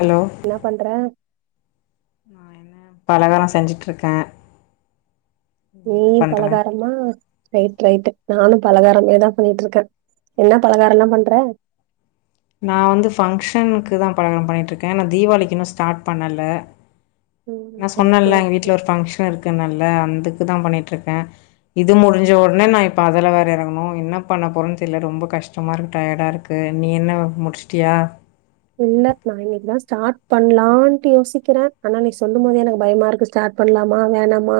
Hello என்ன பண்ற நான் என்ன பலகாரம் செஞ்சுட்டுருக்கேன் நீ பலகாரமா ரைட் ரைட் நானும் பலகாரமே தான் பண்ணிட்டு இருக்கேன் என்ன பலகாரம்லாம் பண்றே நான் வந்து ஃபங்க்ஷனுக்கு தான் பலகாரம் பண்ணிட்டு இருக்கேன் நான் தீபாவளிக்குன்னும் ஸ்டார்ட் பண்ணல ம் நான் ஓகே சொன்னேன்ல எங்க ஓகே வீட்டு்ல ஒரு ஃபங்க்ஷன் இருக் அது நல்ல அதுக்கு தான் பண்ணிட்டு ருக்கேன் இது முடிஞ்ச ஒடனே நான் இப்ப அதல வேற இறங்கனும் என்ன பண்ண போறன்னு தெர்ல ரொம்ப கஷ்டமா இருக்கு டயடா இருக்கு நீ என்ன ப முடிச்ட்டியா இல்ல நா இன்னைக்குதா ஸ்டார்ட் பண்ணலான்ட்டு யோசிக்கிறேன் ஆனா நீ சொல்லும் போதே எனக்கு பயமா இருக்கு ஸ்டார் பண்ணலாமா வேணாமா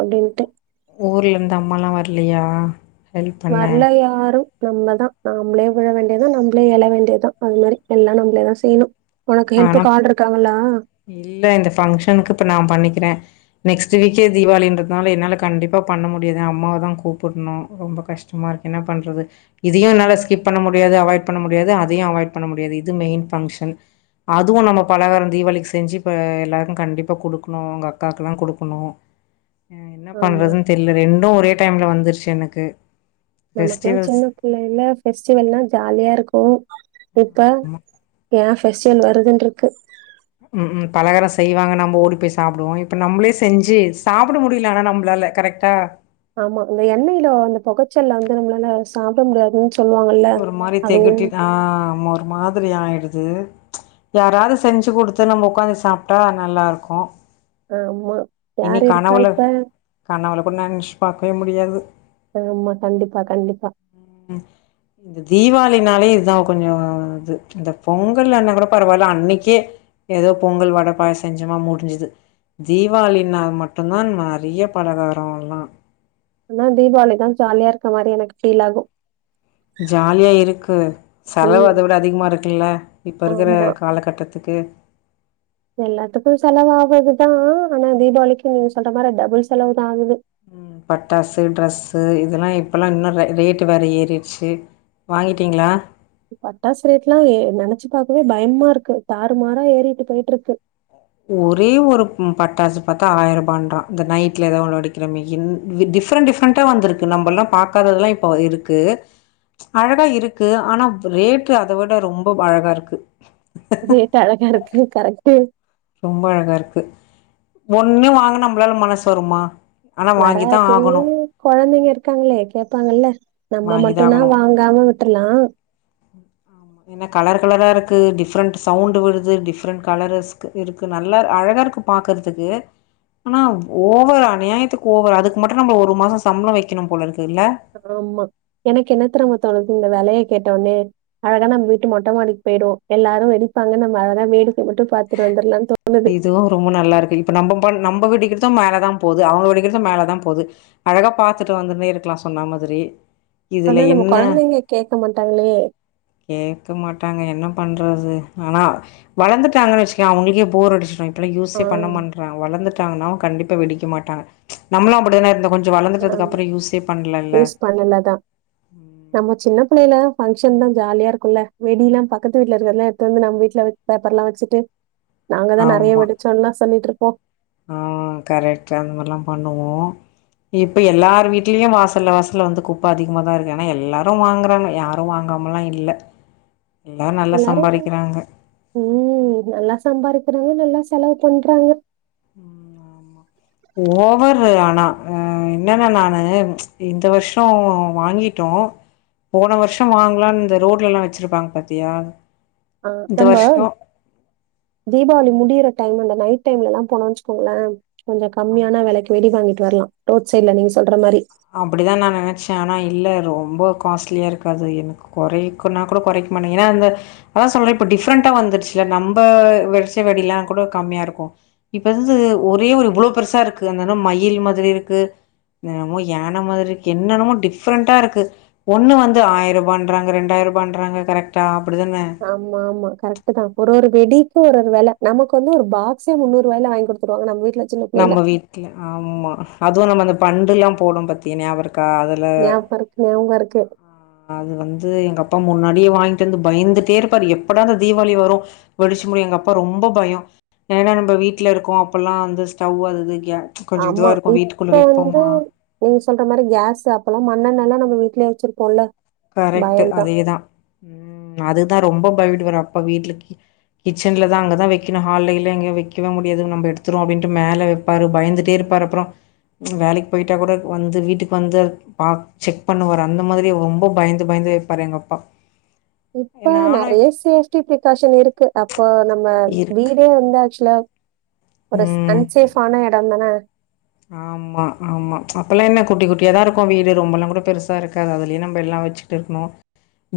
அப்படின்ட்டு ஊர்ல இருந்து அம்மாலா வர்லையா வரல யாரும் நம்மதான் நம்மளே வில வேண்டியதான் நம்மளே எல வேண்டியதுதான் அது மாரி எல்லாம் நம்மளே தான் செய்யணும் ஆனாம் இல்ல இந்த பங்க்ஷனுக்கு இப்ப நான் பண்ணிக்கிறேன் நெக்ஸ்ட் வீக்கே தீபாளின்றதுனால என்னால கண்டிப்பா பண்ண முடியாது அம்மாவ தான் கூப்புடணும் ரொம்ப கஷ்டமா இருக்கு என்ன பண்றது இதையும் என்னால ஸ்கிப் பண்ண முடியாது அவாய்ட் பண்ண முடியாது அதையும் அவாய்ட் பண்ண முடியாது இது மெயின் ஃபங்க்ஷன் அதுவும் நம்ம பலகாரம் தீபாவளிக்கு செஞ்சு இப்ப எல்லாருக்கும் கண்டிப்பா கொடுக்குணும் உங்க அக்காவுக்கெல்லாம் கொடுக்குணும் என்ன ஆமா பண்றதுன்னு தெரியல ரென்டு ஒரே டைம்ல வந்துருச்சு எனக்கு நமக்குல்லாம் ஃபெஸ்டிவல்ஸ் சின்ன புள்ளைல்ல பெஸ்டிவல்லாம் ஜாலியா இருக்கும் க்கா ஏன் ஃபெஸ்டிவல் வருதுன் ருக்கு உம் உம் பலகாரோ செய்வாங்க நம்ம ஓடி போய் சாப்பிடுவோம் இப்ப நம்மளே செஞ்சு சாப்பிட முடியலனா நம்மளால கரெக்டா ஆமா அந்த எண்ணெய்ல பொகைச்சல்ல வந்து நம்மளால சாப்பிட முடியாதுன்னு சொல்லுவாங்கல்ல. ஒரு மாதிரி அதுவும் தகுட்டி தான் ஒரு மாதிரி ஆயிடுது யாராவது செஞ்சு கொடுத்து நம்ம உக்காந்து சாப்பிட்டா நல்லா இருக்கும் ஆமா இனி யார் இருக்கா கனவுல இப்ப? கனவுல கூட நினைச் பார்க்கவே முடி முடியாது ஆமா கண்டிப்பா கண்டிப்பா திபாளின்னாலே இதான் கொஞ்சம் இது இந்த பொங்கல்லன்னா கூட பரவாயில்ல அன்னைக்கே ஏதோ பொங்கல் வடை பாயாசம் செஞ்சமா முடிஞ்சுது தீப தீபாவளின்னா மட்டும்தான் நிறைய பலகாரம் எல்லாம் ஆனா தீபாவளி தான் ஜாலியா இருக்க மாரி எனக்கு ஃபீல் ஆகும் ஜாலியா இருக்கு செலவு ம். அதை விட அதிகமா இருக்குல்ல இப்போ இருக்கிற ஆமா. காலகட்டத்துக்கு எல்லாத்துக்கும் செலவாகுதுதான் ஆனா தீபாவளிக்கு நீங்க சொல்ற மாதிரி டபுள் செலவுதான் ஆகுது பட்டாசு ட்ரெஸ்ஸு இதெல்லாம் இப்பல்லாம் இன்னும் ரேட்டு் வேற ஏறிடுச்சு வாங்கிட்டீங்களா பட்டாசு ரேட்டுல்லாம் ஏ நினைச்சு பாக்கவே பயமா இருக்கு தாறுமாறா ஏறிட்டு போயிட்ருக்கு ஒரே ஒரு பட்டாசு பார்த்தா ஆயிரம் ரூபான்றான் இந்த நைட்ல ஏதாவ ஒன்னு வெடிக்கிறமே டிஃப்ரெண்ட் டிஃப்ரெண்ட்டா வந்திருக்கு நம்ம எல்லாம் பாக்காதது எல்லாம் இப்ப இருக்கு அழகா இருக்கு ஆனா ரேட்டு அதை விட ரொம்ப அழகா இருக்கு ரேட் அழகா இருக்கு கரெக்ட்டு ரொம்ப அழகா இருக்கு ஒண்ணு வாங்க நம்மளால மனசு வருமா ஆனால் வாங்கி தான் வராது ஆகணும் குழந்தைங்க இருக்காங்களே கேட்பாங்கல்ல நம்ம வாங்கி தான் மட்டுனா ஆகணும் வாங்காம விட்டுரலாம் இது டிஃப்ரெண்ட் சவுண்ட் வருது டிஃப்ரெண்ட் கலரஸ் இருக்கு நல்லா அழகா இருக்கு பக்கறதுக்கு ஆனா ஓவர் அநியாயத்துக்கு ஓவர் அதுக்கு மட்டும் நம்ம ஒரு மாச சம்பளம் வைக்கணும் போல இருக்கு இல்ல ஆமா எனக்கு என்னத்தெரியுமா தோணுது விலைய கேட்டோனே அழகா நம்ம வீட்டு மொட்டைமாடிக்கு போயிடுவோம் எல்லாரும் வெடிப்பாங்க நம்ம அழகா வேடிக்க இத மட்டும் பாார்த்துட்டு வந்துடலாம்னு தோணுது இதுவு ரொம்ப நல்லா இப்ப நம்ம நம்ம வெடிக்கிறதும் மேலதான் போகுது அவன் வெடிக்கிறதும் மேலதான் போகுது அழகா பார்த்துட்டு வந்துன்னே இருக்கலாம் சொன்ன மாதிரி ஆனா இதுல நம்ம என்ன குழந்தைங்க கேட்க மாட்டாங்களே கேட்க மாட்டாங்க என்ன பண்றது ஆனா வளர்ந்துட்டு ட்டாங்க வச்சுக்க அவங்களுக்கே போர் அடிச்சுடும் இன்ன யூஸே பண்ண ஆஹ் மாட்டறான் வளர்ந்துட் தானா கண்டிப்பா வெடிக்க மாட்டாங்க நம்ளும் அப்படிதான் இருந்தோம் கொஞ்ச ஆ யூஸ் பண்ணல தான் நம்ம சின்ன சென்னையில பங்க்ஷன் தான் ஜாலியா இருக்கும்ல்ல வெடிலல்லாம் பக்கத்து வீட்டுல இருக்கிறதல்லாம் எடுத்து வந்து நம் வீட்ல பேப்பர் எல்லாம் வச்சுட்டு நாங்க தான் நிறைய விடிச்சோம்ல்லாம் சொல்லிட்டு இருக் போ ஆங் கரெக்ட் அந்த மாதிரி ல்லாம் பண்ணுவோம் இப்ப எல்லார் வீட்லயும் வாசல்ல வாசல்ல வந்து குப்பை அதிகமா தான் இருக்கு ஆனா எல்லாரும் வாங்றாங்க யாரும் வாங்காமல்லா இல்ல எல்லாரு நல்லா எல்லாரும் சம்பாரிக்கிறாங்க உம் நல்லா சம்பாதிக்கிறாங்க நல்லா செலவு பண்றாங்க ஓவர்ரு ஆனா என்னன்னா நானு இந்த வருஷம் வாங்கிட்டோம் போன வருஷம் வாங்கலாம்னு இந்த ரோட்ல எல்லாம் வச்சிருப்பாங்க பாத்தியா ஆஹ் இந்த நம்ம வருஷோ தீபாவளி முடியற டைம் அந்த நைட் டைம்ல எல்லாம் போனோ வச்சுக்கோங்களன் கொஞ்சம் கம்மியான வெலைக்கு வெடி வாங்கிட்டு வரலாம் ரோட் சைடல நீங்க சொல்ற மாதிரி அப்படித்தான் நான் நினைச்சேன் ஆனா இல்ல ரொம்ப காஸ்ட்லியா இருக்காது எனக்கு குறைக்குன்ன கூட குறைக்க மாட்டேங்க ஏன்னா அந்த அதான் சொல்றேன் இப்ப டிரெண்டா வந்துருச்சு நம்ம வெடிச்ச வெடிலாம் கூட கம்மியா இருக்கும் இப்ப வந்து ஒரே ஒரு இவ்ளோ பெருசா இருக்கு அது மயில் மாதிரி இருக்கு என்ன யான மாதிரிக்கு என்னன்னமோ டிஃப்ரெண்டா இருக்கு ஒண்ணு வந்து ஆயிரூபாண்றாங்க ரெண்டாயி ரூபாண்றாங்க கரெக்டா ஆமா ஆமா கரெக்ட் தான் ஒரு ஒரு வெடி ஒரு ஒரு வெல நமக்கு வந்து ஒரு பாக்ஸே முன்னூறு வாயில வாங்கி கொடுத்துருவங்க நம்ம வீட்டு நம்ம வீட்டுல ஆம்மா அதுவும் நம்ம அந்த பண்டுயாயுல்லாம் போடும் பத்தினா ஞாவருக் காதுல ஞாபகோ இருக்கு ஞாபகோ இருக்கு அது வந்து எங்க அப் அப்ப முன்னாடியே வாங்கிட்டு வந்து பயந்துட்டே இருப்பாரு எப்படா அந்த தீவாளி வரும் வெடிச்சு முடியும் எங்க அப்பா ரொம்ப பயம் ஏன்னா நம்ம வீட்டுல இருக்கோம் அப்பல்லாம் அந்த சவுதுக்க [unintelligible] ஆமா இப்ப வந்து நீங்க சொல்ற மாரி கேஸ்சு அப்பல்லா மண்ணென்ன எல்லா நம்ம வீட்லேயே வச்சிருப்போல கரெக்ட்டு அதேதான் உம் அதுதான் ரொம்ப அப்பா விட்டுல கிச்சலான் அங்கதான் வைக்கைக [unintelligible] முடியது எ பந்துே இரும் வேலைக்கு போய கூ வந்து வீட்டுக்கு வ செக் பண்ணுவ அந்த மாதிரி ரொம்ப பயந்து பயந்து வைப்பாரு எங்கப்பா இப்ப நெறைய சேஃப்டி பிரிகாஷன் இருக்கு அப்போ நம்ம இருக்கு வீடே வந்தாச்சுல ஒரு ம் அன்சேஃபான இடோன் தானே [inaudible] ஆமா ஆமா அப்பல்லாம் என்ன குட்டி குட்டியாதான் இருக்கும் வீடு ரொம்ப எல்லாம் கூட பெருசா இருக்காது அதுலயும் நம்ம எல்லாம் வச்சுட்டு இருக்குணும்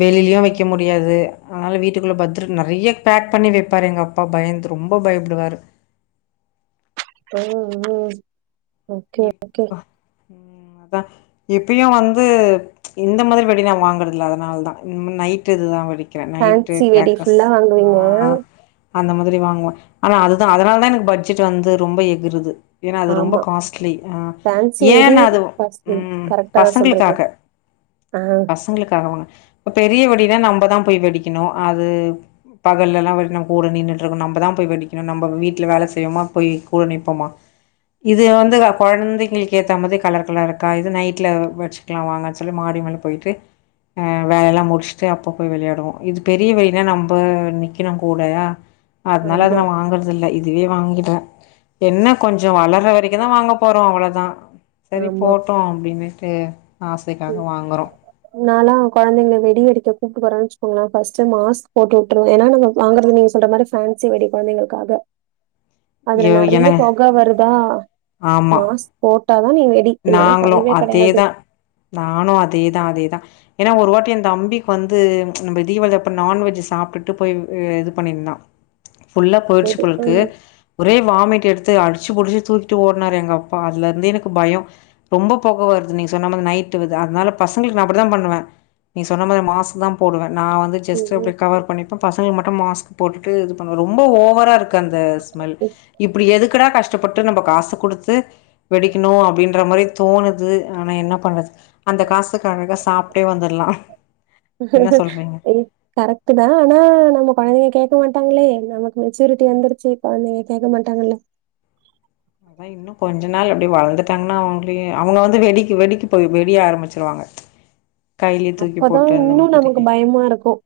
வெளிலயும் வைக்க முடியாது அதனால வீட்டுக்குள்ள பத்திர நிறைய பேக் பண்ணி வைப்பாரு எங்க அப்பா பயந்து ரொம்ப பயப்படுவாரு உஹம் உம் ஓக்கே ஓக்கே உம் அதான் இப்பயும் வந்து ச்சு இந்த மாதிரி வெடி நான் வாங்கறதில்ல அதனால தான் இந்த நைட் இதுதா வெடி பேன்சி வெடி ஃபுல்லா வாங்குவீங்க ஆ அந்த மாதிரி வாங்குவேன் ஆனா அதுதான் அதனால தான் எனக்கு பட்ஜெட் வந்து ரொம்ப எகுருது ஏன்னா அது ரொம்ப ஆமா. காச்ட் ஃபேன்சி அப்புடியா வெடி ஏன்னா அது உ காஸ்ட்லி. ஹ்ம் கரெக்ட்டா தான் சொல்றீங்க. பசங்களுக்காக ஆ பசங்களுக்காக வாங்குன அப்ப பெரியவெடி ஏன்னா நம்ம தான் போய் படிக்கணும் அது பகல்ல எல்லாம் வந்து கூட நின்னுட்டுருக்கணும் நம்ப தான் போய் வெடிக்கணும் நம்ப வீட்ல வேலை செய்யவோமா போய் கூட நிப்போமா இது வந்து அது குழந்தைங்களுக்கு ஏத்த மாதிரி கலர் கலர் இருக்கா இது நைட்ல வெடிச்சுக்கலாம் வாங்கன்னு சொல்லி மாடி மேல போயிட்டு ஹ்ம் வேல எல்லாம் முடிச்சுட்டு அப்ப போய் விளையாடுவோம் இது பெரிய வெடினா நம்ம நிக்கணும் கூட அதனால அது ஆமா, நானன வாங்கறதில்ல இதே வாங்கிடேன் என்ன கொஞ்சோ வளர வரைக்கும் இதான் வாங்க போறோம் அவ்ளதான் சரி ஆமா. போட்டோம் அப்டின்னுட்டு ஆசைக்காக வாங்குறோம் நனாலாம் கெழந்தைங்க வெடி அடிக்க கூப்பிட்டு போறோங்க வச்சுக்கோங்களே ஃபர்ஸ்ட் மாஸ்க் போட்டு விட்ருவேன் ஏன்னா நாங்க வாங்கறது நீங்க சொல்ற மாரி பென்சி வெடி குழந்தைகளுக்காக அதுல ஐயோ நெறைய என்னங்க போக வருது தான் ஆமா மாஸ்க் [inaudible] வெடி இல்லன்னா கடையவே கெடையாது நானும் அதேதான் அதேதான் ஏன்னா ஒரு வாட்டி எந்த தம்பிக்கு வந்து நம்ம தீபளிப்ப நான்வெஜ்ஜ் சாப்பிட்டுட்டு போய் இது பண்ணிருந்தான் ஃபுல் ஆ போயிருச்சு வெடி. போலருக்கு ம், ஒரே வாமிட் எடுத்து அ அடிச்சு பிடிச்சி தூக்கி ஓடினாரு எங்க அப்பா அதுலேந்து எனக்கு பயம் ரொம்ப போக வருது நீ சொன்ன மாறி அதனால பசங்களுக்கு நான அப்டிதான் பண்ணுவன் நீ சொன்ன மாறி மாஸ்க் தான் போடுவே நான் வந்து ஜஸ்ட் அப்டி ம், கவர் பண்ணிப்பேன் பசங்க மட்டும் மாஸ்க் போட்டுட்டு ரொம்ப ஓவரா இருக்கு அந்த ஸ்மெல் ம். இப்படி எதுக்குடா கஷ்டம் ப்பட்டு நம்ம காசு கொடுத்து வெடிக்கணும் அப்டின்னு ன்ற மாதிரி தோணுது ஆனால் என்ன பண்ணுறது என்ன சொல்றீங்க கரெக்ட் தான் ஆனா நம்ம கெழந்தைங்க கேட்க மாட்டாங்களே நமக்கு மெச்சூரிட்டி வந்தருச்சு கெழந்தைங்க கேட்க மாட்டாங்கல்ல அதான் இன்னும் கொஞ்ச நாள் எப்டி வளர்ந்துட்டாங்கன்னா அவங்களும் அவங்க வந்து வெடிக்கு வெடிக்கு போய் வெடிய ஆரம்பிச்சிருவாங்க கைல தூக்கி அப்பதான் போட்ட அந்த இன்னும் மாரி நமக்கு பயமா இருக்கும்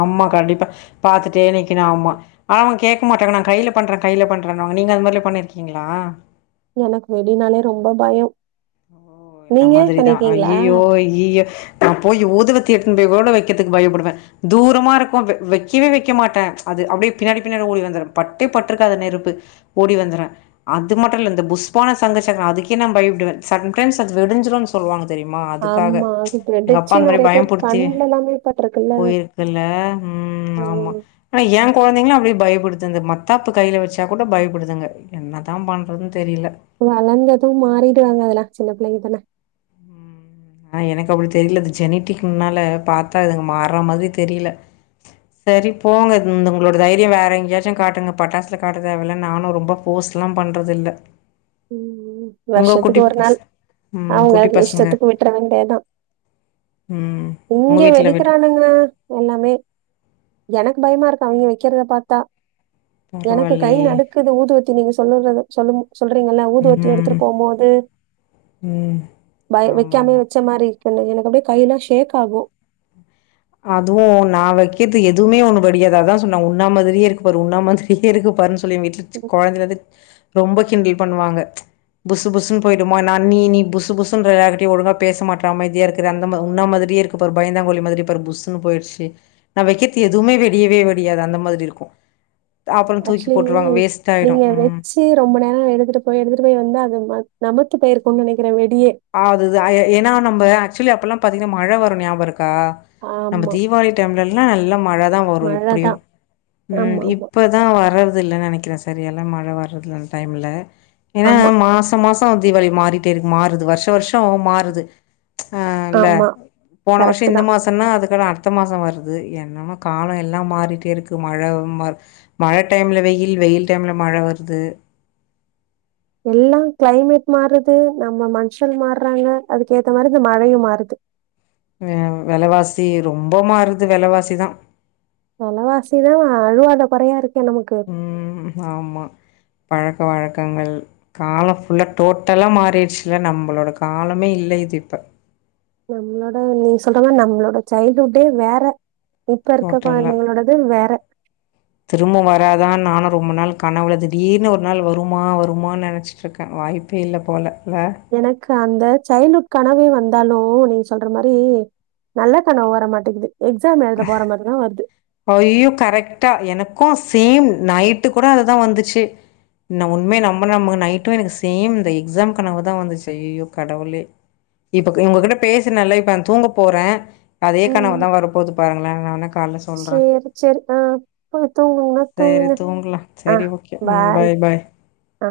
ஆமா கண்டிப்பா பாத்தட்டே நிக்கனும் ஆமா அவங்க கேட்க மாட்டாங்க நான் கைல பண்றேன் கைல பண்ற நீங்க அது மாரி பண்ணிருக்கீங்களா எனக்கு வெடினாலே ரொம்ப பயம் அந்த நீங்க மாரிதான் பண்ணிருக்கீங்களா ஐயோ யோ நான் போய் ஊதுவத்தி வைக்கக்கு பயப்படுவேன் தூரமா இருக்கும் வைக்கவே வைக்க மாட்டேன் அது பின்னாடி பின்னாடி ஓடி வந்துவேன் பட்டடே பட்டு இருக்காது நெருப்பு ஓடிவந்திருவேன் அது மட்டும் இல்ல புசுவனம் சங்குசக்கரம் அதுக்கே நான் பயடுவேன் சம்டைம்ஷ் அ வெடிஞ்சிடும்னு சொல்லுவாங்க தெரியுமா அதுக்காக ஆமா அது எங்க அப்பா வெடிச்சு அந்த மாரி நிறைய பேர் பயமுறுத்தி கண்ணுல எல்லாமே பட்டிருக்குல்ல போயிருக்குல்ல உ ஆமா ம். ஆனா ஏ கெழந்தைங்கள அப்டி பயப்படுத்துது மத்தாப்பு கையில வச்சா கூட பயப்படுத்துங்க என்னதான் பண்றதுன்னு தெரியல வளர்ந்ததுவும் மாறிடுவாங்க அதல்ல சின்ன புள்ளங்க் தானே ம் ஆனா எனக்கு அப்டி தெரியல அது ஜெனட்டிக்னால பாத்தா இதுங்க மாறுற மாரி தெரியல சரி போங்க உங்களோட தைரியம் வேற எங்கேயாச்சும் காட்டுங்க பட்டாசுல காட்டு தேவல நானும் ரொம்ப ஃபோர்ல்லாம் பண்றது இல்ல உம் உங்க வருஷத்துக்கு குட்டி ஒரு பச நாள் ம் அவங்க குட்டி பசங்க இஷ்டத்துக்கு விட்டுறவ ம் [inaudible] உங்க இங்க வீட்ல வெட்டி வெடிக்கிறானுங்கள எல்லாமே எனக்கு பயமா இருக்கும் அவங்க வைக்கிறத பாத்தா எனக்கு கை பரவாயில்லயே நடுக்குது ஊதுவத்தி நீங்க சொல்லறது சொல்லு [unintelligible] ஊது ஊத்தி ம் எடுத்துட்டு போம்போது ம் ப ஆமா வக்காமே ஆமா வச்ச மாரி என் எனக்கு அப்படியே கைல்லா ஷேக் ஆகு அதுவு நான் வெக்கர்து எதுவுமே ஒண்ணு வெடியாது அத தான் சொன்ன உன்ன மாதிரியே இருக்கு பாரு உன்ன மாதிரியே இருக்கு பாரு [unintelligible] கொழந்தைலந்து ரொம்ப கிண்டில் பண்ணுவாங்க புசு புசுணு போய்டுமா என்னன்னி நீ புசுபுசுன்னு எல்லாத்துக்கிட்டையும் ஒழுங்கா பேச மாற்ற அமைதியா இருக்குற அந்த மா உன்ன மாதிரியே இருக்கு பாரு பயந்தாங்கோலி மாதிரி பா புஸ்ஸுன்னு போயிருச்சு நான் வைக்கிறது எதுவுமே வெடியவே வெடியாது அந்த மாரி இருக்கு ஆக்சுவலி நீங்க ம். வச்சு ரொம்ப நேர எடுத்துட்டு போய் எடுத்துட்டு போய் வந்த அது நமத்து பேய்ருக்கும் நினைக்கிற வெட் ஆ அது து ஏனா நம்ப ஆச்சுவலி அப்பெல்லா பாத்திங்கன்னா மழ வரு ஞாபக இருக் கா நம்ம ஆமா தீபாவளி டைம்ல எல்லா நல்ல மழ தான் வரு இப்பிடியு மழைதான் ம் ஆமா ஆமா இப்பதா வரற்த் இது இல்லைன்னு நினைக்கிறே சரியான மழ வேற அந்த டைம்ல்ல ஏனா ஆமா மாச மாசம் ஆ திவாளி மாறிட்டே இருக்கு மாறுது வருஷ வருஷோ வருஷோ மாறுது ஆஹ இல ஆமா போன வருஷ கரெக்ட் இந்த தான் மாசனா அதுக்கா ஆ அடுத்த மாசம் வருது என்னவோ கால எல்லா மாறிட்டே இருக்கு மழ ம மழ டைம்ல வெயில் வெயில் டைம்ல மழ வருது எல்லாம் கிளைமேட் மாறுது நம்ம மனுஷங்க மாறாங்க அதுக்கு ஏத்த மாரி இந்த மழையு மாறுது உம் வெலவாசி ரொம்ப மாறுது வெலவாசிதான் வெலவாசிதான் அழுவாத கொறையா இருக் ம் ஆமா பழக்க வழக்கங்கள் காலம் ஃபுல்ல டோட்டலா மாறிடுச்சுல்ல நம்பளோட காலமே இல்ல இது இப்ப நம்மளோட நீ சொல்றன நம்மளோட சைல்டுஹுட்டே வேற இப்ப இருக்க ஓட்டல்ல குழந்தைங்களோடது வேற திரும்ப வராதா நானு ரொம்ப நாள் கனவுள திடீர்னு ஒரு நாள் வருமா வருமா நெனச்சிட்டு இருக்கே வாய்ப்பே இல்ல போல இல்ல எனக்கு அந்த சைல்ட்ஹூட் கனவே வந் இருந்தாலு நீங்க சொல்ற மாரி நல்ல கனவு வர மாட்டேங்கிது எக்ஸாம் எழுத போற மாரிதான் வருது ஐய்யோ கரெக்டா எனக்கு சேம் நைட்டு கூட அதுதா வந்துச்சு ந உண்மே நம்புனா நம்பு நைட்டு எனக்கு சேம் இந்த எக்ஸாம் கனவு தான் வந்துச்சு ஐய்யோ கடவுளே இப்போ உங்ககிட்ட பேசுநல்ல இப்போ நா தூங்க போறே அதே ம். கனவு தா வரபோது பாருங்களே நான்னா கால சேரி சேரி ஆஹ போய் தூங்குங்க சரி தூங்குங்க தூங்கலாம் ஹ சரி ஓகே ம் பாய் ஹ